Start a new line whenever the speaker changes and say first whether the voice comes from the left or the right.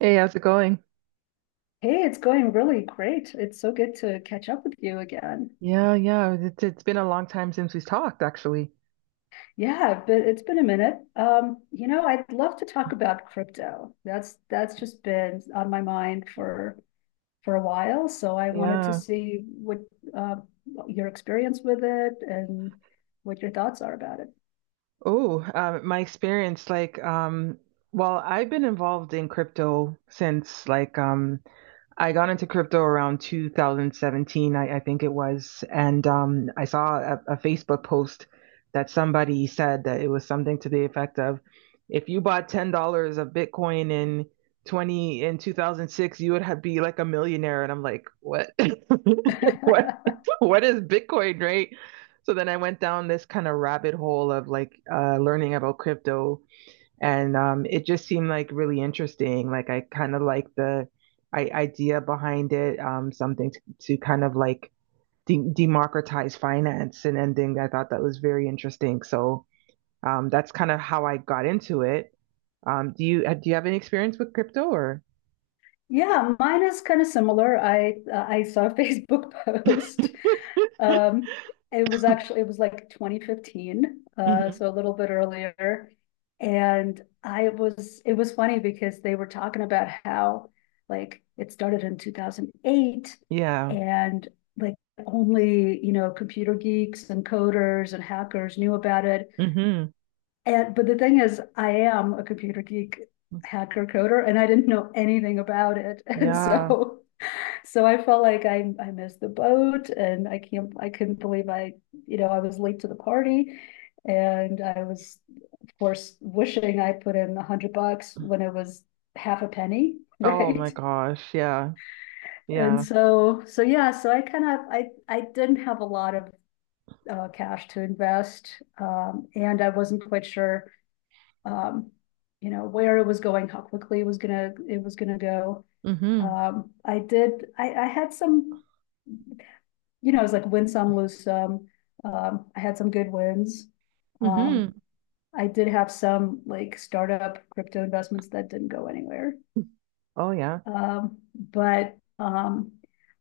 right: Hey, how's it going?
left: Hey, it's going really great. It's so good to catch up with you again.
right: Yeah, yeah. It's been a long time since we've talked, actually.
left: Yeah, but it's been a minute. You know, I'd love to talk about crypto. That's just been on my mind for a while. So I wanted to
right: Yeah.
left: see what uh, your experience with it and what your thoughts are about
right: Oh, my experience, I've been involved in crypto since like I got into crypto around 2017, I think it was, and I saw a Facebook post that somebody said that it was something to the effect of, if you bought $10 of Bitcoin in 20 in 2006, you would have be like a millionaire. And I'm like, what?
left: it.
right: What? What is Bitcoin, right? So then I went down this kind of rabbit hole of like learning about crypto and it just seemed like really interesting. Like I kind of like the idea behind it, something to kind of like democratize finance and ending. I thought that was very interesting. So that's kind of how I got into it. Do you have any experience with crypto or?
left: Yeah, mine is kind of similar. I saw a Facebook post. Um, it was actually it was like 2015,
right: Hmm.
left: so a little bit earlier. And I was it was funny because they were talking about how like it started in 2008
right: Yeah.
left: and like only, you know, computer geeks and coders and hackers knew about it.
right: Hmm.
left: And but the thing is, I am a computer geek hacker coder and I didn't know anything about it. And
right: Yeah.
left: so I felt like I missed the boat and I can't I couldn't believe you know, I was late to the party and I was of course wishing I put in 100 bucks when it was half a penny,
right: Oh
left: right?
right: my gosh. Yeah.
left: And
right: Yeah.
left: so yeah, so I kind of I didn't have a lot of cash to invest, and I wasn't quite sure, um, you know, where it was going, how quickly it was gonna go.
right: Hmm.
left: I did I had some, you know, it was like win some, lose some. I had some good wins. Um,
right: Hmm.
left: I did have some like startup crypto investments that didn't go anywhere.
right: Oh yeah.
left: But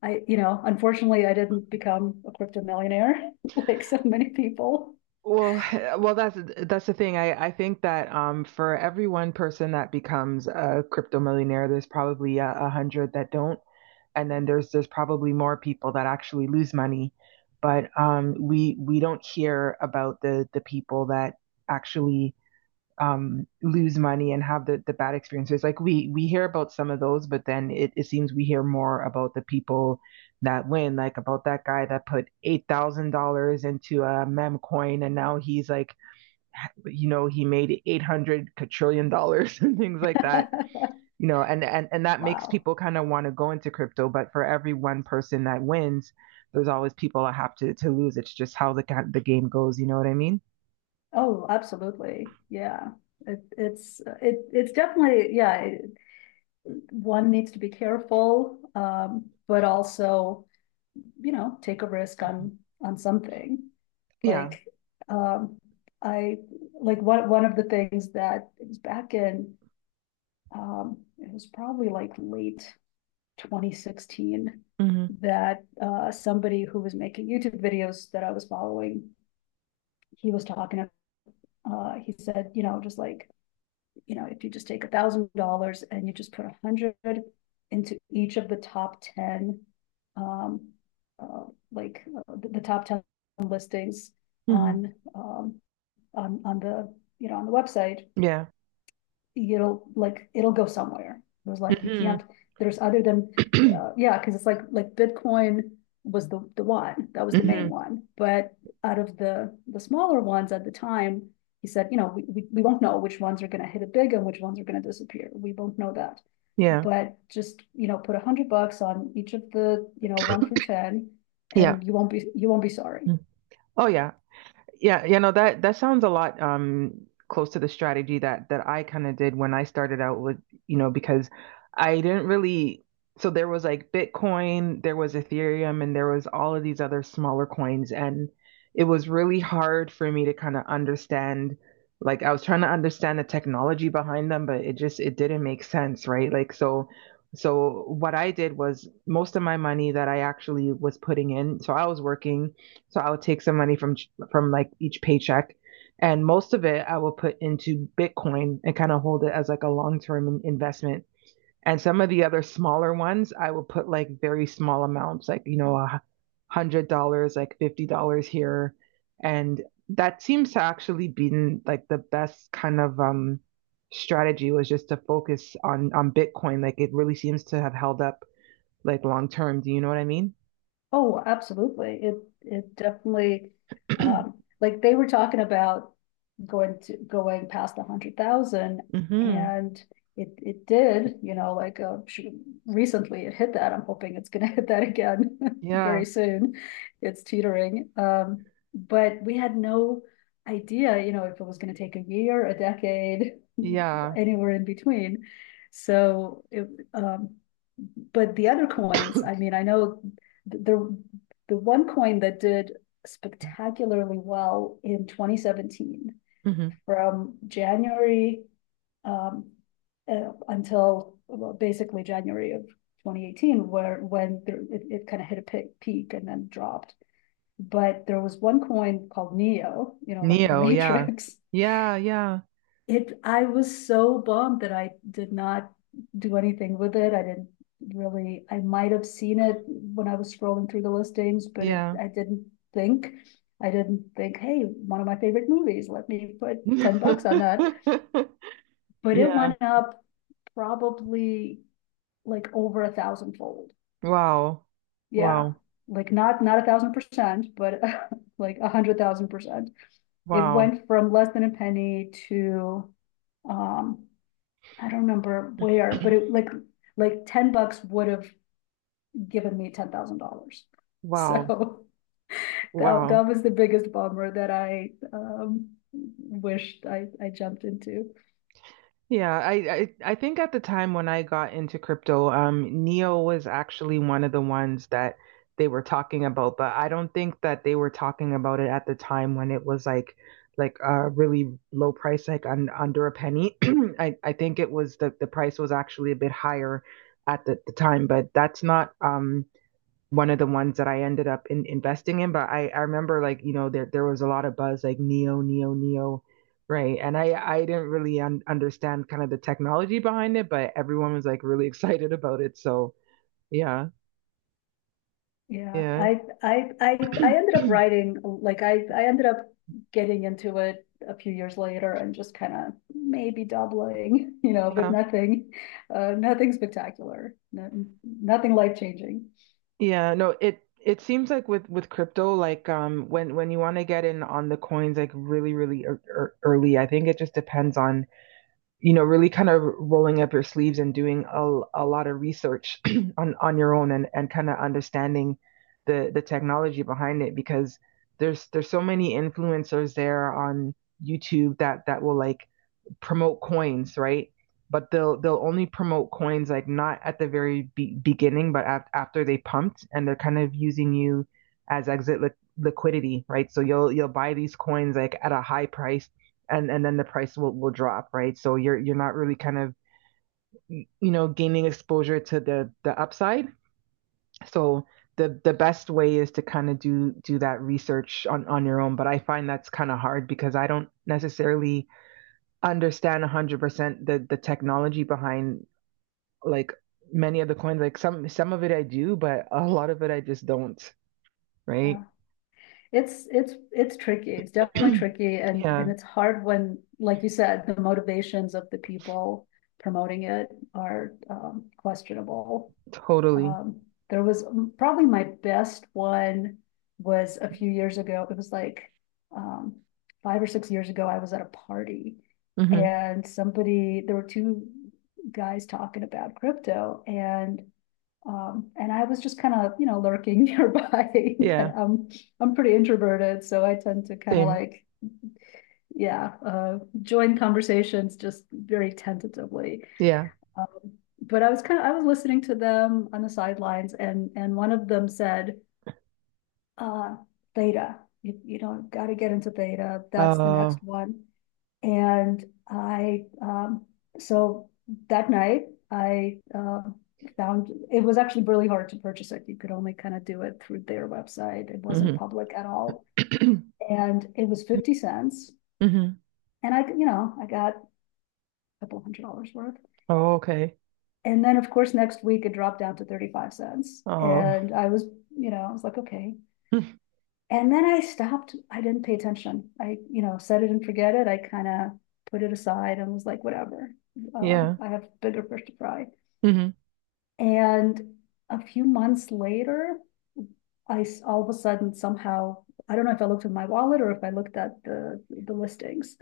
left: I, you know, unfortunately, I didn't become a crypto millionaire like so many people.
right: Well, well, that's the thing. I think that for every one person that becomes a crypto millionaire, there's probably a hundred that don't, and then there's probably more people that actually lose money. But we don't hear about the people that actually lose money and have the bad experiences. Like we hear about some of those, but then it seems we hear more about the people that win, like about that guy that put $8,000 into a mem coin and now he's like, you know, he made 800 quadrillion dollars and things like that. And and that makes
left: Wow.
right: people kind of want to go into crypto. But for every one person that wins, there's always people that have to lose. It's just how the game goes. You know what I mean?
left: Oh, absolutely. Yeah. It's definitely yeah, one needs to be careful, but also you know take a risk
right: Mhm.
left: on something
right: Yeah.
left: like um I like one of the things that it was back in it was probably like late 2016
right: Hmm.
left: that somebody who was making YouTube videos that I was following he was talking he said, you know, just like, you know, if you just take $1,000 and you just put a hundred into each of the top ten, um, uh, the top ten listings
right: Hmm.
left: on, on you know, on the website,
right: Yeah.
left: it'll go somewhere. It was like you
right: Hmm.
left: can't. There's other than yeah, because it's like Bitcoin was the one that was the
right: Hmm.
left: main one, but out of the smaller ones at the time, he said, you know, we won't know which ones are going to hit it big and which ones are going to disappear. We won't know that.
right: Yeah.
left: But just you know, put 100 bucks on each of the you know one through ten,
right: Yeah.
left: and you won't be sorry.
right: Mm. Oh, yeah. Yeah, you know that that sounds a lot close to the strategy that that I kind of did when I started out with, you know, because I didn't really so there was like Bitcoin, there was Ethereum, and there was all of these other smaller coins and it was really hard for me to kind of understand like I was trying to understand the technology behind them, but it just it didn't make sense, right? Like so so what I did was most of my money that I actually was putting in, so I was working so I would take some money from like each paycheck. And most of it I will put into Bitcoin and kind of hold it as like a long term investment. And some of the other smaller ones, I will put like very small amounts, like, you know, $100, like $50 here. And that seems to actually been like the best kind of strategy was just to focus on Bitcoin. Like it really seems to have held up like long term. Do you know what I mean?
left: Oh, absolutely. It definitely like they were talking about going past a hundred thousand
right: hmm
left: and it did, you know, like recently it hit that. I'm hoping it's gonna hit that again
right: Yeah.
left: very soon. It's teetering. But we had no idea, you know, if it was gonna take a year, a decade,
right: Yeah.
left: anywhere in between. So it um but the other coins, I mean, I know the the one coin that did spectacularly well in 2017
right: Mhm.
left: from January, um, until well, basically January of 2018, where it kind of hit a peak and then dropped. But there was one coin called Neo, you know, like in the
right: Neo, yeah.
left: Matrix,
right: Yeah, yeah,
left: I was so bummed that I did not do anything with it. I didn't really, I might have seen it when I was scrolling through the listings, but it,
right: yeah.
left: I didn't think. I didn't think, hey, one of my favorite movies, let me put 10 bucks on that. But it
right: Yeah.
left: went up probably like over a thousand fold.
right: Wow.
left: Yeah.
right: Wow.
left: Like not 1,000%, but like 100,000%. It
right: Wow.
left: went from less than a penny to um I don't remember where, but it like 10 bucks would have given me $10,000.
right: Wow.
left: So that
right: Wow.
left: that was the biggest bummer that I wished I jumped into.
right: Yeah, I think at the time when I got into crypto, Neo was actually one of the ones that they were talking about, but I don't think that they were talking about it at the time when it was like a really low price, like under a penny. I think it was the price was actually a bit higher at the time, but that's not one of the ones that I ended up investing in. But I remember like, you know, there was a lot of buzz like Neo, Neo, Neo, right? And I didn't really un understand kind of the technology behind it, but everyone was like really excited about it. So yeah,
left: Yeah,
right: yeah.
left: I ended up writing like I ended up getting into it a few years later and just kind of maybe doubling, you know, but
right: Yeah.
left: nothing nothing spectacular, no, nothing life-changing.
right: Yeah, no, it seems like with crypto, like when you want to get in on the coins like really really early, I think it just depends on you know, really kind of rolling up your sleeves and doing a lot of research on your own and kind of understanding the technology behind it because there's so many influencers there on YouTube that that will like promote coins, right? But they'll only promote coins like not at the very beginning, but after they pumped, and they're kind of using you as exit liquidity, right? So you'll buy these coins like at a high price, and then the price will drop, right? So you're not really kind of you know gaining exposure to the upside. So the best way is to kind of do that research on your own. But I find that's kind of hard because I don't necessarily understand 100% the technology behind like many of the coins like some of it I do but a lot of it I just don't right
left: Yeah. It's tricky. It's definitely tricky
right: yeah
left: and it's hard when, like you said, the motivations of the people promoting it are questionable.
right: totally
left: Um, there was probably my best one was a few years ago. It was like, um, 5 or 6 years ago. I was at a party
right: hmm
left: and somebody there were two guys talking about crypto and, and I was just kind of, you know, lurking nearby. Kind
right: yeah
left: of, I'm pretty introverted, so I tend to kind of
right: same
left: like, yeah, join conversations just very tentatively.
right: yeah
left: Um, but I was kind of, I was listening to them on the sidelines, and one of them said, uh, "Theta, you know, got to get into theta. That's the
right: uh
left: next one." And so that night, I found it was actually really hard to purchase it. You could only kind of do it through their website. It wasn't
right: hmm
left: public at all. And it was 50 cents.
right: hmm
left: And I, you know, I got a couple $100 worth.
right: oh okay
left: And then, of course, next week it dropped down to 35 cents.
right: oh
left: And I was, you know, I was like, okay, and then I stopped, I didn't pay attention. I, you know, set it and forget it. I kind of put it aside and was like, whatever.
right: yeah
left: I have bigger fish to fry.
right: hmm
left: And a few months later, I all of a sudden somehow, I don't know if I looked at my wallet or if I looked at the listings.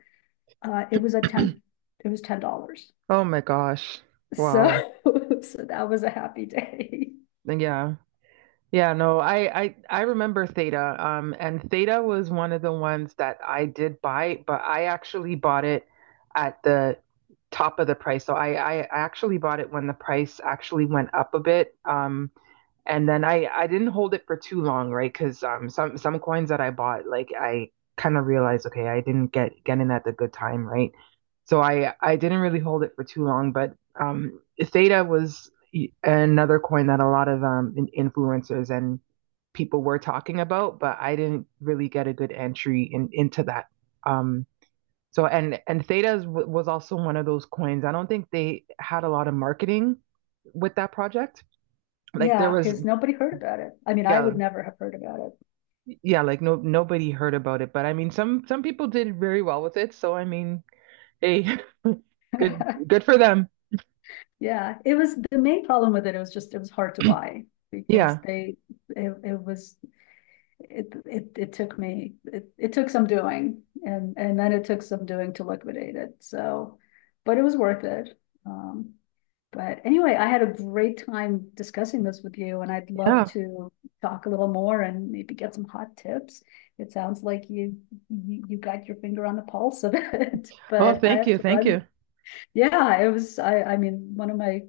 left: Uh, it was a ten, it was $10.
right: oh my gosh
left: So,
right: wow
left: so that was a happy day.
right: yeah Yeah, no, I remember Theta. And Theta was one of the ones that I did buy, but I actually bought it at the top of the price. So I actually bought it when the price actually went up a bit. And then I didn't hold it for too long, right? Because some coins that I bought, like I kind of realized, okay, I didn't get in at the good time, right? So I didn't really hold it for too long, but Theta was another coin that a lot of influencers and people were talking about, but I didn't really get a good entry in into that. Um so and Theta was also one of those coins. I don't think they had a lot of marketing with that project. Like there
left: Yeah,
right: was
left: because nobody heard about it. I mean, I
right: yeah.
left: would never have heard about
right: Yeah, like no nobody heard about it, but I mean some people did very well with it, so I mean, hey,
left: it.
right: good for them.
left: Yeah, it was the main problem with it. It was just it was hard to buy because
right: Yeah.
left: they it, it was it, it it took me it took some doing and then it took some doing to liquidate it. So, but it was worth it. Um, but anyway, I had a great time discussing this with you, and I'd love
right: Yeah.
left: to talk a little more and maybe get some hot tips. It sounds like you got your finger on the pulse of it,
right: Oh,
left: but I
right: thank
left: have
right: you.
left: to
right: Thank
left: run
right: you.
left: yeah, it was, I mean, one of my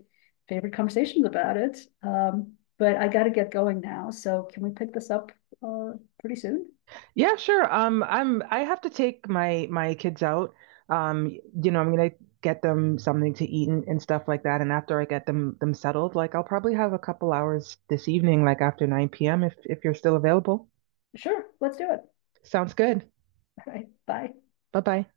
left: favorite conversations about it. But I got to get going now. So can we pick this up uh, pretty soon?
right: Yeah, sure. I'm I have to take my my kids out. Um you know, I'm gonna get them something to eat and stuff like that, and after I get them them settled, like I'll probably have a couple hours this evening, like after 9 p.m. If you're still available.
left: Sure, let's do it.
right: Sounds good.
left: All right, bye.
right: Bye-bye.